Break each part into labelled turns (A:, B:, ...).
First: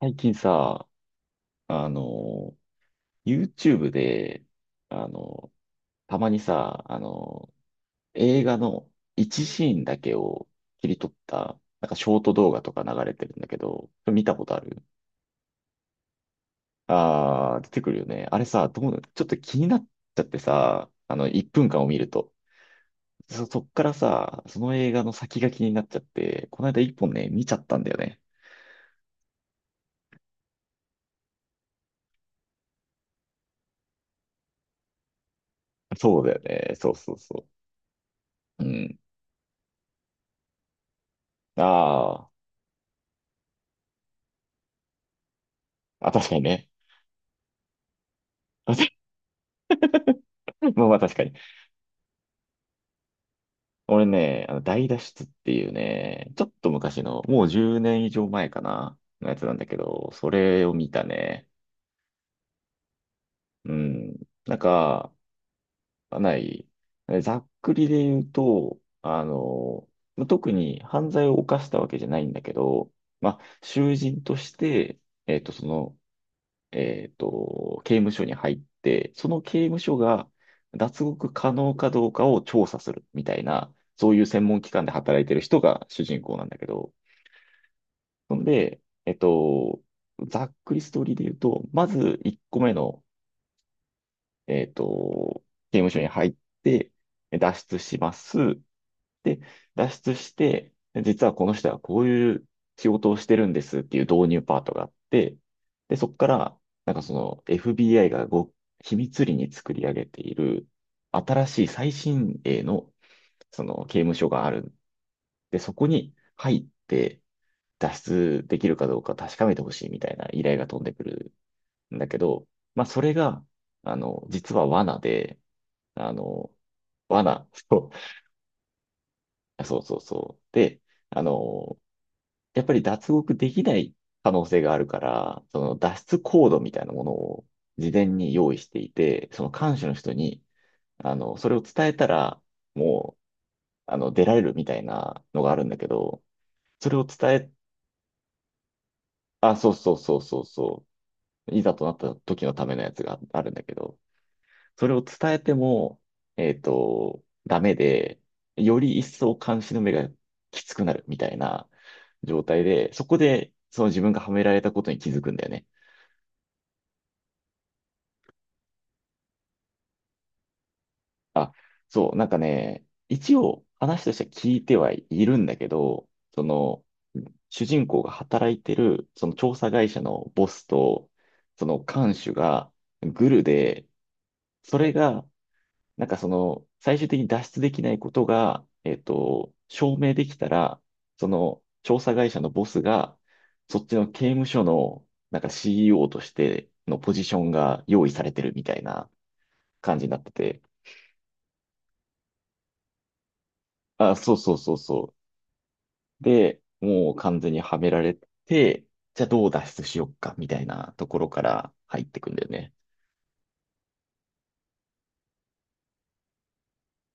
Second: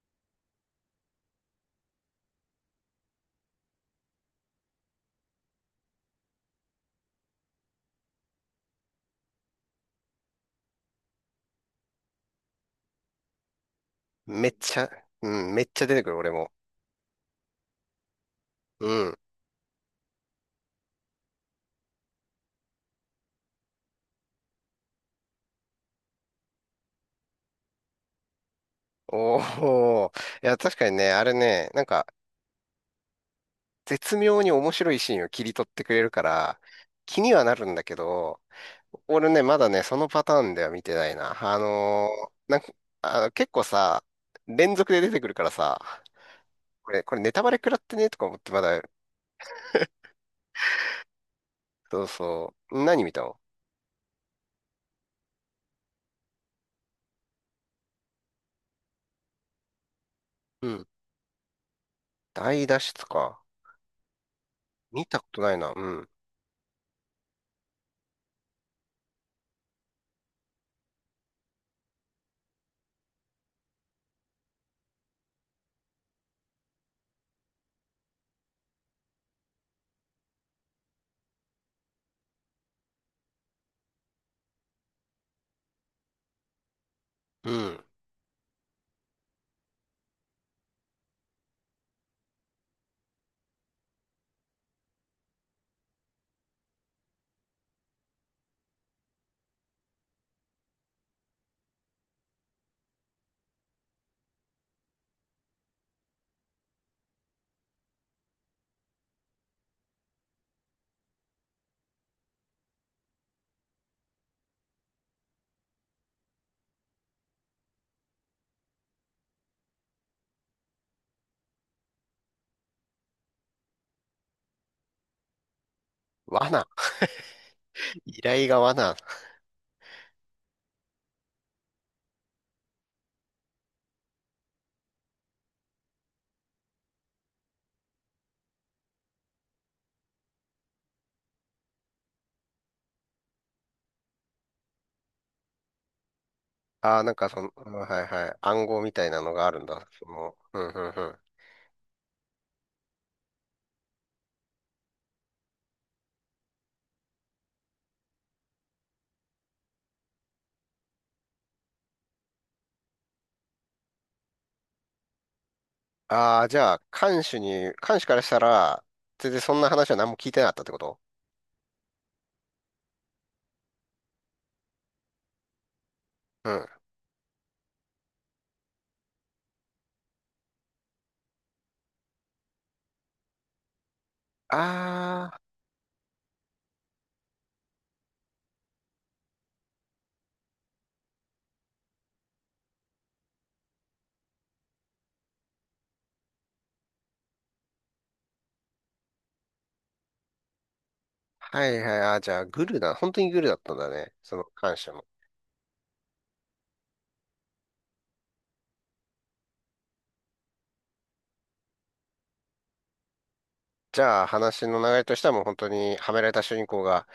A: 最近さ、あの、YouTube で、あの、たまにさ、映画の一シーンだけを切り取った、なんかショート動画とか流れてるんだけど、それ見たこ
B: め
A: と
B: っ
A: あ
B: ち
A: る？
B: ゃ、うん、めっちゃ出てくる、俺も。
A: あー、出てくるよね。あれさ、ど
B: う
A: う、
B: ん。
A: ちょっと気になっちゃってさ、1分間を見ると。そっからさ、その映画の先が気になっちゃって、この間1本ね、見ちゃったんだよね。
B: おお。いや、確かにね、あれね、絶妙に面白いシーンを切り取ってくれる
A: そ
B: か
A: うだよ
B: ら、
A: ね。そうそう
B: 気には
A: そ
B: なるんだけど、
A: う。うん。
B: 俺ね、まだそのパターンでは見てないな。
A: あー、
B: 結構さ、連続で出てくるからさ、
A: あ、確かにね。
B: これネタバレ食らってねとか思ってまだ、
A: まあまあ確かに。
B: そうそう。何見たの。
A: 俺ね、あの大脱出っていうね、ちょっと昔の、もう10年以上前かな、のやつなんだけど、それ
B: う
A: を
B: ん。
A: 見たね。
B: 大脱出か。
A: うん。なん
B: 見
A: か、
B: たことないな。うん。
A: かない、ざっくりで言うと、特に犯罪を犯したわけじゃないんだけど、まあ、囚人として、その、刑務所に入って、その刑務所が脱獄可能かどうかを調査するみたいな、そういう専門機関で働いてる人が主人公なんだけど、
B: うん。
A: ほんで、ざっくりストーリーで言うと、まず1個目の、えっと、刑務所に入って、脱出します。で、脱出して、実はこの人はこういう仕事をしてるんですっていう導入パートがあって、で、そこから、FBI が秘密裏に作り上げている新しい最新鋭のその刑務所がある。で、そこに入って脱出できるかどうか確かめてほしいみたいな依頼が飛んでくるんだけど、まあそれが、実は罠で、あの、
B: 罠。
A: 罠、そ
B: 依頼が罠。
A: う、そうそうそう。で、あの、やっぱり脱獄できない可能性があるから、その脱出コードみたいなものを事前に用意していて、その看守の人に、それを伝えたら、もう、出られるみたいなのがあるんだけど、それ
B: ああ、
A: を伝え、
B: うん、はいはい、暗号みたいなのがあ
A: あ、
B: るん
A: そう
B: だ。
A: そうそうそう
B: うんう
A: そ
B: んうん。
A: う、いざとなった時のためのやつがあるんだけど、それを伝えても、ダメで、より一層監視の目がきつくなるみたいな状態で、そこで、その自分がはめられたことに気づくんだよね。
B: ああ、じゃあ、看守からしたら、全然そんな話は何も聞いてなかったってこと。
A: あ、そう、なんかね、一応話としては聞いてはいるんだけど、そ
B: うん。
A: の、主人公が働いてる、その調査会社のボスと、その看守がグルで、それが、
B: ああ、
A: なんかその、最終的に脱出できないことが、証明できたら、その調査会社のボスが、そっちの刑務所の、なんか CEO としてのポジションが用意されてるみたいな感じになってて、
B: はいはい、あーじゃあ、グルだ。本当にグルだったんだね、
A: あ、そう
B: その
A: そう
B: 看
A: そう
B: 守
A: そ
B: の。
A: う。で、もう完全にはめられて、じゃあどう脱出しようか、みたいなところから入ってくんだよね。
B: じゃあ、話の流れとしてはもう本当に、はめられた主人公が、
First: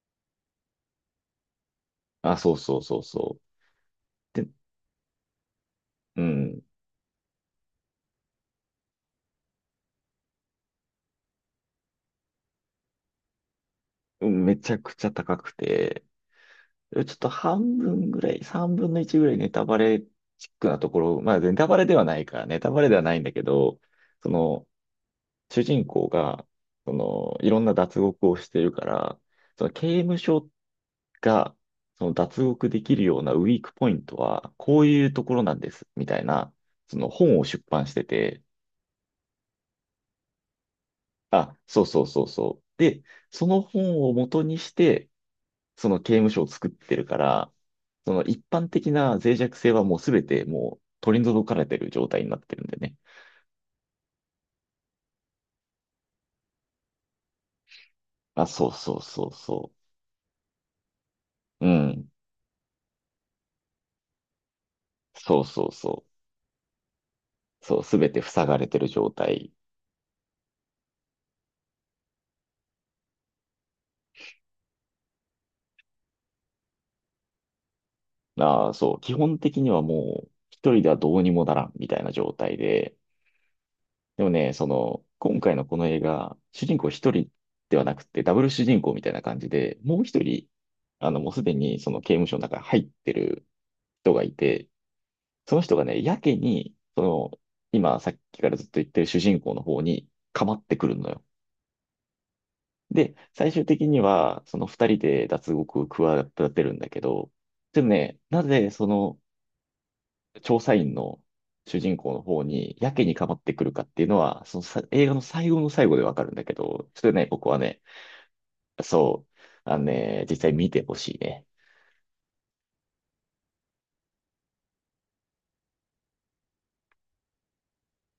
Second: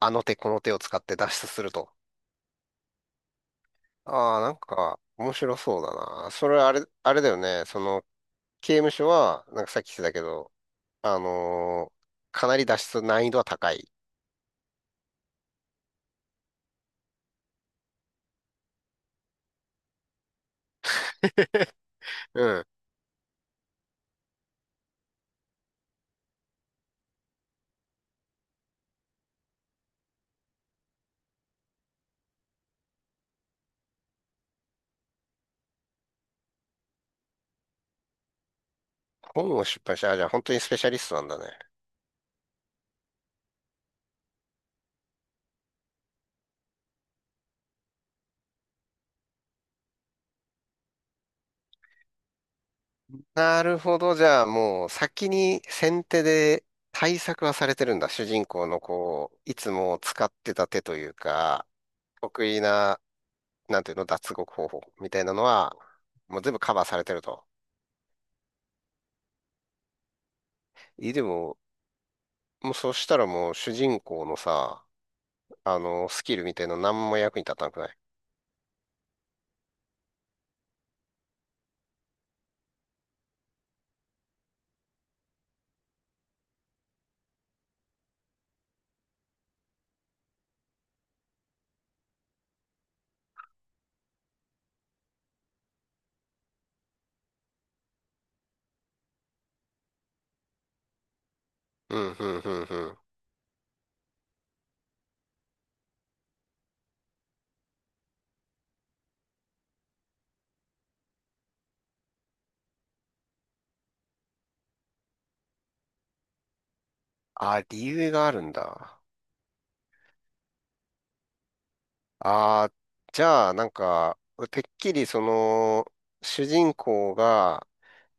B: あの手この手を使って脱出すると。
A: あ、そうそうそうそう。
B: ああ、
A: で、
B: なんか、面白そうだ
A: う
B: な。それ
A: ん、
B: あれ、あれだよね。その、刑務所は、なんかさっき言ってたけど、あのーかなり脱出難易度は高い。
A: うん、めちゃくちゃ高くて、ちょっと半分ぐらい、三分の一ぐらいネタバレチックなところ、まあネタ バレではないか
B: う
A: ら、ネ
B: ん。
A: タバレではないんだけど、その、主人公が、その、いろんな脱獄をしてるから、その刑務所が、その脱獄できるようなウィークポイントは、こういうところなんです、みたいな、その本を出版してて、
B: 本を出版した。あ、じゃあ本当にスペシャリストなんだね。
A: あ、そうそうそうそう。で、その本を元にして、その刑務所を作ってるから、その一般的な脆弱性はもうすべてもう取り除かれてる状態になってるんでね。
B: なるほど。じゃあもう先に先手で対策はされてるんだ。主人
A: あ、
B: 公
A: そう
B: の
A: そうそ
B: こ
A: う
B: う、いつ
A: そ
B: も使ってた手という
A: う。
B: か、
A: うん。
B: 得意な、なんていうの、脱獄方法みたいな
A: そ
B: の
A: うそう
B: は、
A: そう。
B: もう全部カバーされてると。
A: そう、すべて塞がれてる状態
B: え、でも、もうそしたらもう主人公のさ、あの、スキルみたいなの何も役に立たなくない。
A: が、そう、基本的にはもう、一人ではどうにもならんみたいな状態で、でもね、その、今回のこの映画、主人公一人ではなくて、ダブル主人公みたいな感じで、もう一人、もうすでにその刑務所の中に入ってる人がいて、その人がね、やけに、その、今、さっきからずっと言ってる主人公の方に、かまってくるのよ。
B: うん、うん、うん、うん。
A: で、最終的には、その二人で脱獄を企てるんだけど、でもね、なぜその調査員の主人公の方にやけにかまってくるかっていうのは、そのさ映画の最後の最後でわかるんだけど、それね、僕は
B: あ、
A: ね、
B: 理由があるんだ。
A: そう、実際見てほしいね。
B: ああ、じゃあ、なんか、てっきりその、主人公が、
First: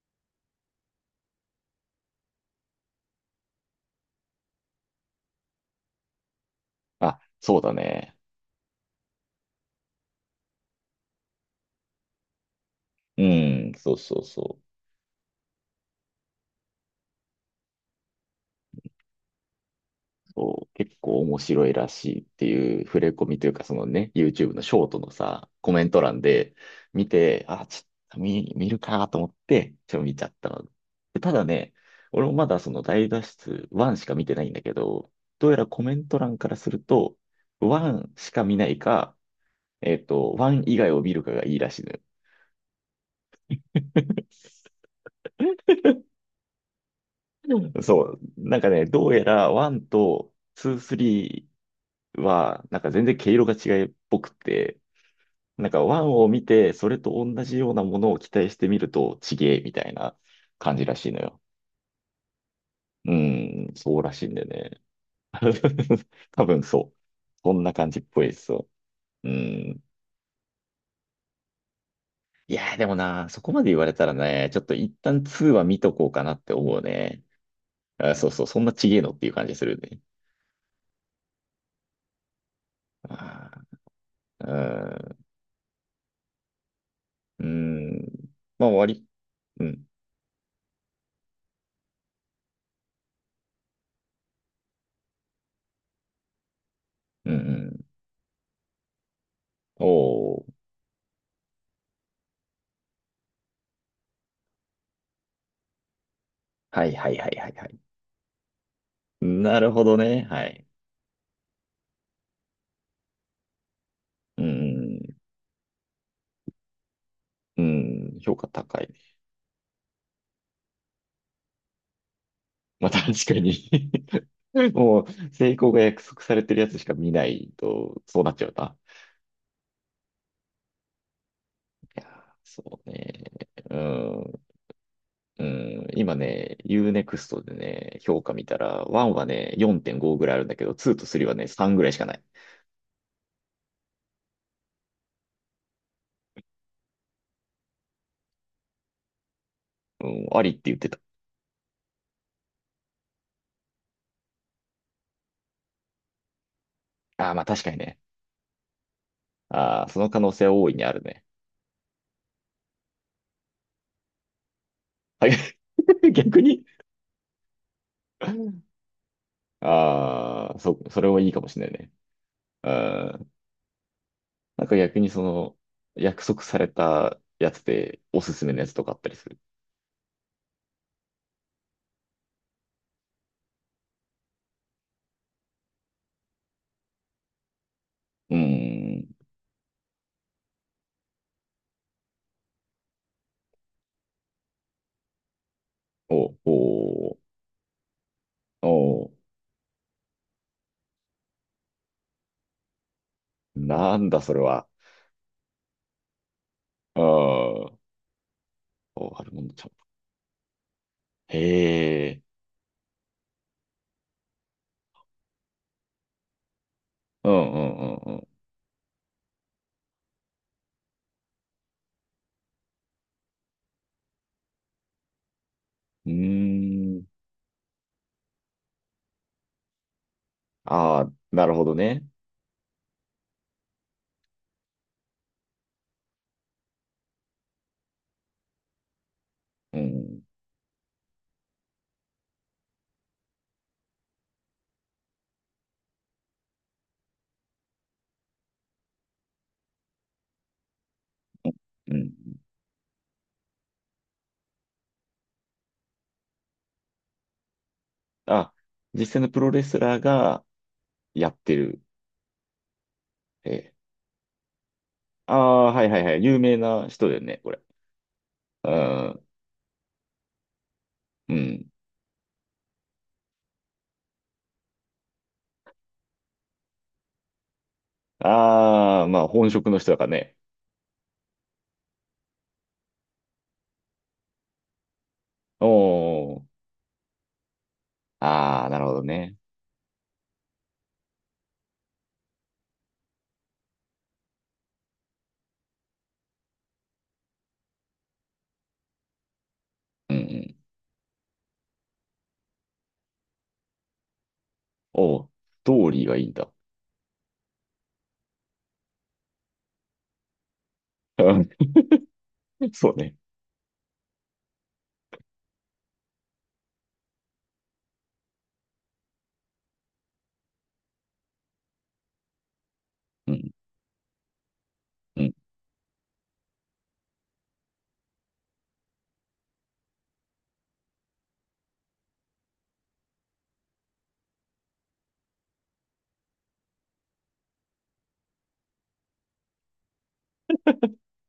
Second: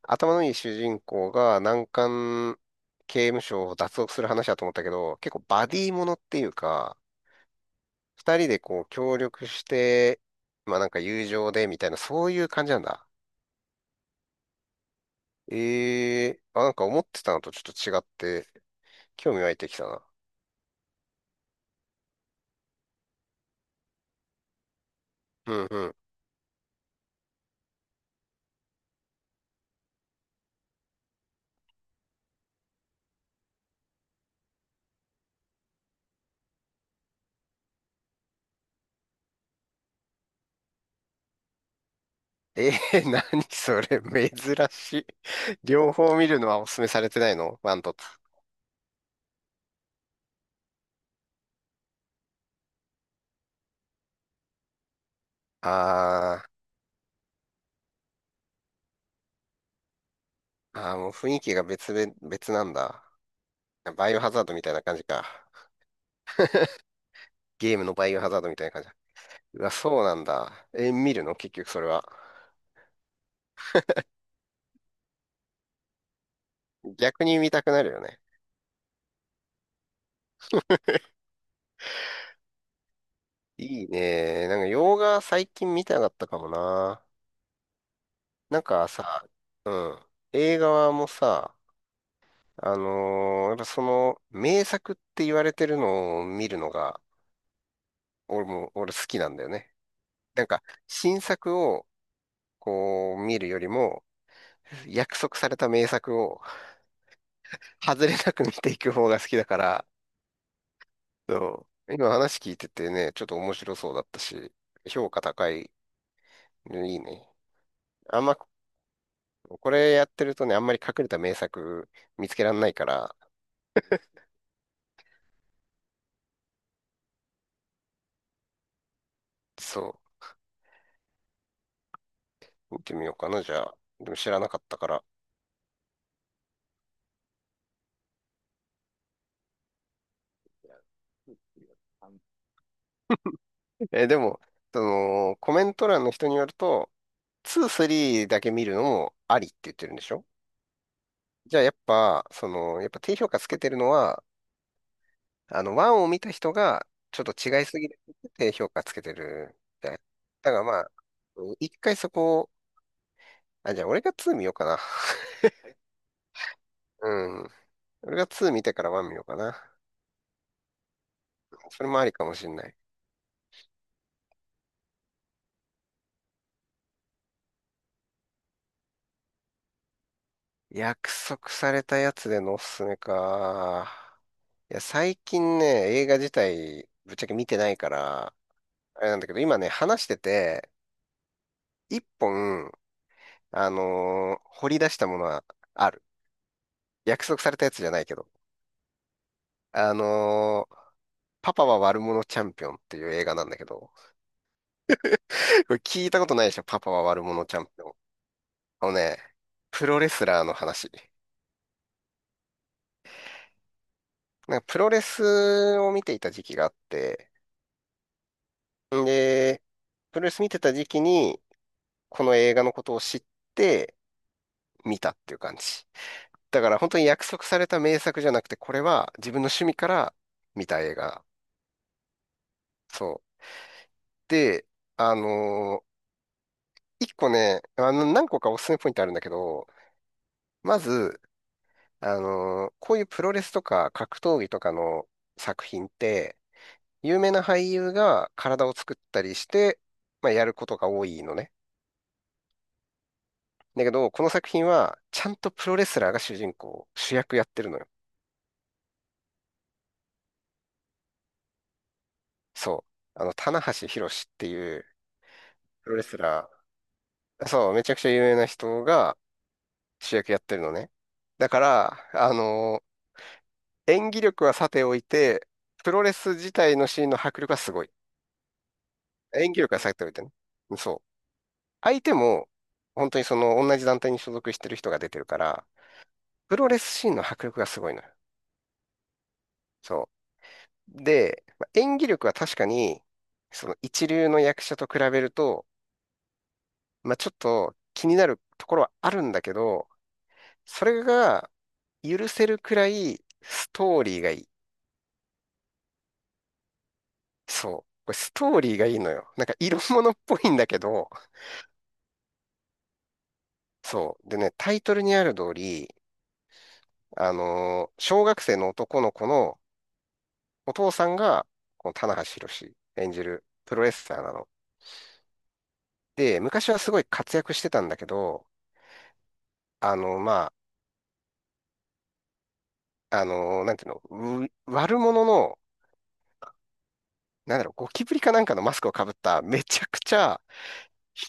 B: 頭のいい主人公が難関刑務所を脱獄する話だと思ったけど、結構バディものっていうか、
A: あ、そうだね。
B: 二人でこう協力して、まあなんか友情でみたいな、そういう感じなんだ。
A: うん、そうそうそう。
B: ええあ、なんか思ってたのとちょっと違って、興味湧いてきたな。
A: こう結構面白いらしいっていう触れ込みというか、そのね、YouTube のショートのさ、
B: うん
A: コメ
B: う
A: ン
B: ん。
A: ト欄で見て、あ、ちょっと見、るかと思って、ちょっと見ちゃったの。でただね、俺もまだその大脱出1しか見てないんだけど、どうやらコメント欄からすると、1しか見ないか、1以外を見るかがいいらしいのよ。
B: ええー、何それ、珍しい。両方見るのはお勧めされてないのワ
A: う
B: ン
A: ん、
B: と
A: そ
B: ツ
A: う。なんかね、どうやら1と2、3は、なんか全然毛色が違いっぽくて、
B: ー。
A: なんかワンを
B: あ
A: 見
B: あ。
A: て、それと同じようなものを期待してみると、ちげえみたいな感じ
B: あ
A: ら
B: あ、
A: し
B: もう
A: いの
B: 雰囲
A: よ。
B: 気が別々、別なんだ。
A: うん、そう
B: バ
A: ら
B: イオ
A: しい
B: ハ
A: ん
B: ザー
A: で
B: ドみたい
A: ね。
B: な感じか。
A: 多分そう。そんな
B: ゲーム
A: 感
B: の
A: じっ
B: バイオ
A: ぽい
B: ハ
A: で
B: ザード
A: す
B: みたい
A: よ。
B: な感じだ。
A: う
B: うわ、
A: ん。
B: そうなんだ。え、見るの結局それは。
A: いやーでもな、そこまで言われたらね、ちょっと一旦2は見とこうかなって思うね。
B: 逆に見たくなるよ
A: あ、
B: ね。
A: そうそう、そんなちげえのっていう感じするね。あ
B: いいね。なんか洋
A: ー、
B: 画最近見たかったかもな。
A: うん。うん、
B: なん
A: まあ、終わ
B: か
A: り。
B: さ、
A: う
B: う
A: ん。
B: ん。映画はもうさ、あのーやっぱその名作って言われてるのを見るのが、
A: うん、うん。
B: 俺好きなんだよね。
A: お
B: なん
A: ー。
B: か新作をこう見るよりも、約束された名作を
A: はい、はい、はい、はい、はい。
B: 外れなく見ていく方が好きだか
A: なるほ
B: ら、
A: どね。はい。
B: そう、今話聞いててね、ちょっと面白そうだった
A: うん、う
B: し、評
A: ん。
B: 価高いのいいね。
A: うん、
B: あん
A: 評
B: ま、
A: 価高いね。
B: これやってるとね、あんまり隠れた名作見つけらんないか
A: まあ
B: ら、
A: 確かに。 もう、成功が約束されてるやつしか見ないと、そうなっちゃうな。
B: そ
A: いやー、
B: う、
A: そ
B: 見
A: う
B: てみよう
A: ね。
B: かな、じゃあ。
A: う
B: でも
A: ん、
B: 知らなかったから。
A: うん、今ね、ユーネクストでね、評価見たら、1はね、4.5ぐらいあるんだけど、2と3はね、3ぐらいしかない。
B: え、でも、その、コメント欄の人によると、2、3だけ見るのもありって言ってるんで
A: う
B: しょ。
A: ん、ありって言ってた。
B: じゃあやっぱ、その、やっぱ低評価つけてるのは、あの、1を見た人が、ちょっ
A: あ
B: と
A: あ、まあ
B: 違
A: 確
B: い
A: かに
B: すぎ
A: ね。
B: るって評価つけてるみ
A: ああ、
B: た
A: そ
B: い。
A: の可能性
B: だか
A: は
B: ら
A: 大い
B: ま
A: にあ
B: あ、
A: るね。
B: うん一回そこを、あ、じゃあ俺が2見ようかな。
A: はい。逆に、
B: うん。俺が2見てから1見ようかな。
A: ああ、それはいいかもしれない
B: それ
A: ね。
B: もありかもしんな
A: う
B: い。
A: ん、なんか逆にその、約束されたやつでおすすめのやつとかあったりする？
B: 約束されたやつでのおすすめか。いや、最近ね、映画自体、ぶっちゃけ見てないから
A: うー
B: あ
A: ん。
B: れなんだけど、今ね、話してて、一本、あのー掘り出したものはある。
A: お、お、
B: 約束されたやつじゃないけど。
A: お、
B: あのーパパは悪者チャンピオンっていう映画なんだけど、
A: なんだそれは。
B: これ聞いたことないでしょ、パパ
A: ああ、
B: は悪者チャン
A: お、
B: ピオン。あのね、
A: あるものちゃん。
B: プロレスラーの話。
A: へえ。
B: なんかプロレスを見ていた時期があっ
A: う
B: て、
A: ん、うん、うん、
B: で、プロレス見てた時期に、この映画のことを知って見たっていう感じ。
A: うん。う
B: だから本当
A: ー
B: に
A: ん。
B: 約束された名作じゃなくて、これは自分の趣味から見た映
A: ああ、
B: 画。
A: なるほどね。
B: そう。で、あのー一個ね、あの、何個かおすすめポイントあるんだけど、
A: うん。
B: まず、あのーこういうプロレスとか格闘技とかの作品って、有名な俳優が体を作ったりして、まあ、やることが多いのね。
A: うん。
B: だけど、この作品は、ちゃんとプロレスラーが主人公、主役やってるのよ。
A: あ、実際のプロレスラーがやってる。
B: そう。あの、
A: え
B: 棚
A: え。
B: 橋弘至っていう
A: ああ、はい、
B: プロ
A: はい、
B: レ
A: は
B: ス
A: い。有
B: ラ
A: 名な人だよね、
B: ー、
A: これ。
B: そう、めちゃくちゃ有名な
A: う
B: 人が
A: ん。
B: 主役やってるのね。
A: う
B: だか
A: ん。
B: ら、あのー演技力はさておいて、プロレス自体のシーンの迫力はすごい。
A: ああ、まあ本
B: 演技
A: 職
B: 力
A: の
B: は
A: 人
B: さ
A: だ
B: て
A: か
B: お
A: ら
B: いてね。
A: ね。
B: そう。相手も、本当にその同じ団体に所属してる人が出てるから、
A: おー、
B: プロレスシーンの迫力がすごいのよ。
A: ああ、なるほどね。
B: そう。で、まあ演技力は確かに、その一流の役者と比べると、まあ、ちょっと気になるところはあるんだけど、
A: うん、うん。
B: それが許せるくらいストーリーがいい。
A: おう、ストーリーがいいんだ。
B: そう。これストーリーがいいのよ。なんか色物っぽいんだけど、
A: うん、そうね。
B: そう。でね、タイトルにある通り、あのー小学生の男の子のお父さんが、この棚橋弘演じ
A: う
B: る
A: ん、
B: プロレスラーなの。
A: うん。
B: で、昔はすごい活躍してたんだけど、あの、まなんていうの、う悪者の、なんだろう、ゴキブリかなんかのマスクをかぶっためちゃくちゃ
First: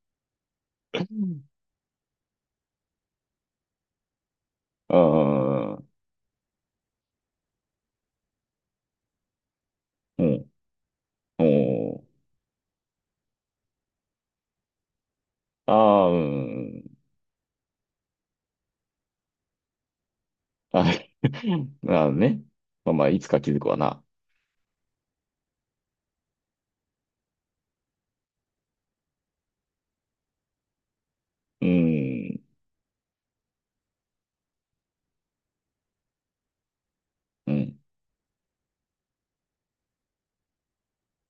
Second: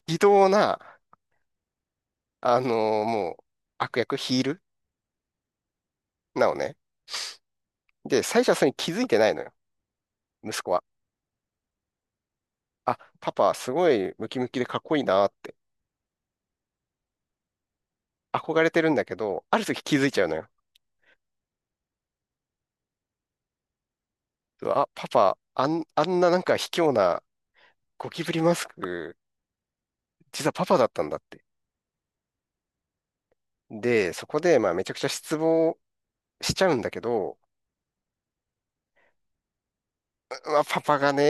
B: 非道な、もう悪役ヒール
A: ああ、
B: なのね。で、最初はそれに気づいてないのよ、
A: うん、
B: 息子は。
A: おう、
B: あ、パパすごいムキムキでかっこいいなって
A: ああ、うん。
B: 憧れてるんだけど、ある時気づいちゃうのよ。
A: あ、なるほどね。まあまあ、いつか気づくわな。
B: うわあ、パパ、あん、あんななんか卑怯なゴキブリマスク、実はパパだったんだって。
A: うん、
B: で、そこで、まあ、めちゃくちゃ失望しちゃうんだけど、
A: うん。
B: まあ、パパがね、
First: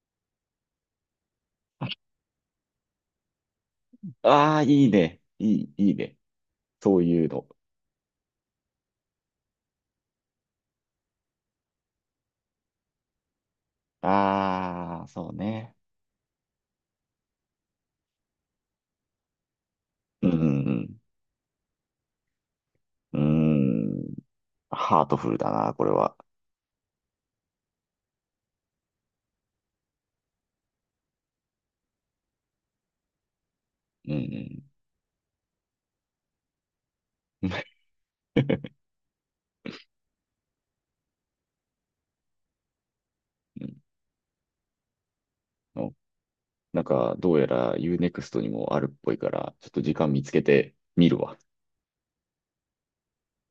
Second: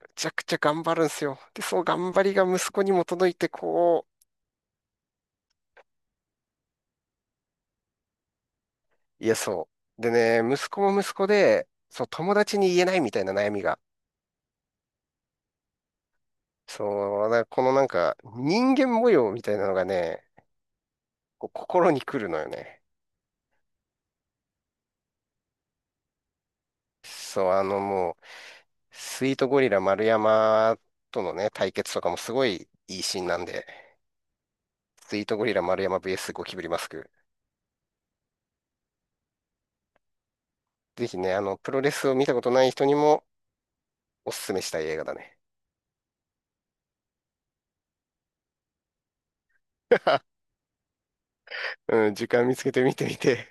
B: めちゃくちゃ頑張るんですよ。で、その頑張りが息子にも届いて、こ
A: ああ、いいね。いい、いいね。そういうの。
B: う、いや、そう。でね、息子も息子で、そう、友達に言えないみたいな悩みが、
A: ああ、そうね。
B: そう、なこのなんか、人間模様みたいなのがね、
A: うん、うん、
B: こう心に来るのよね。
A: うん。ハートフルだな、これは。
B: そう、もう、スイートゴリラ丸山とのね、対決とかもすごいいいシーンなんで、
A: うん、
B: スイートゴリラ丸山 VS ゴキブリマスク。
A: うん。
B: ぜひね、あの、プロレスを見たことない人にも
A: うん、
B: おすすめしたい映画だね。
A: なんか、どうやら Unext にもあるっぽいから、ちょっと時間見つけ て見るわ。
B: うん、時間見つけて見てみて。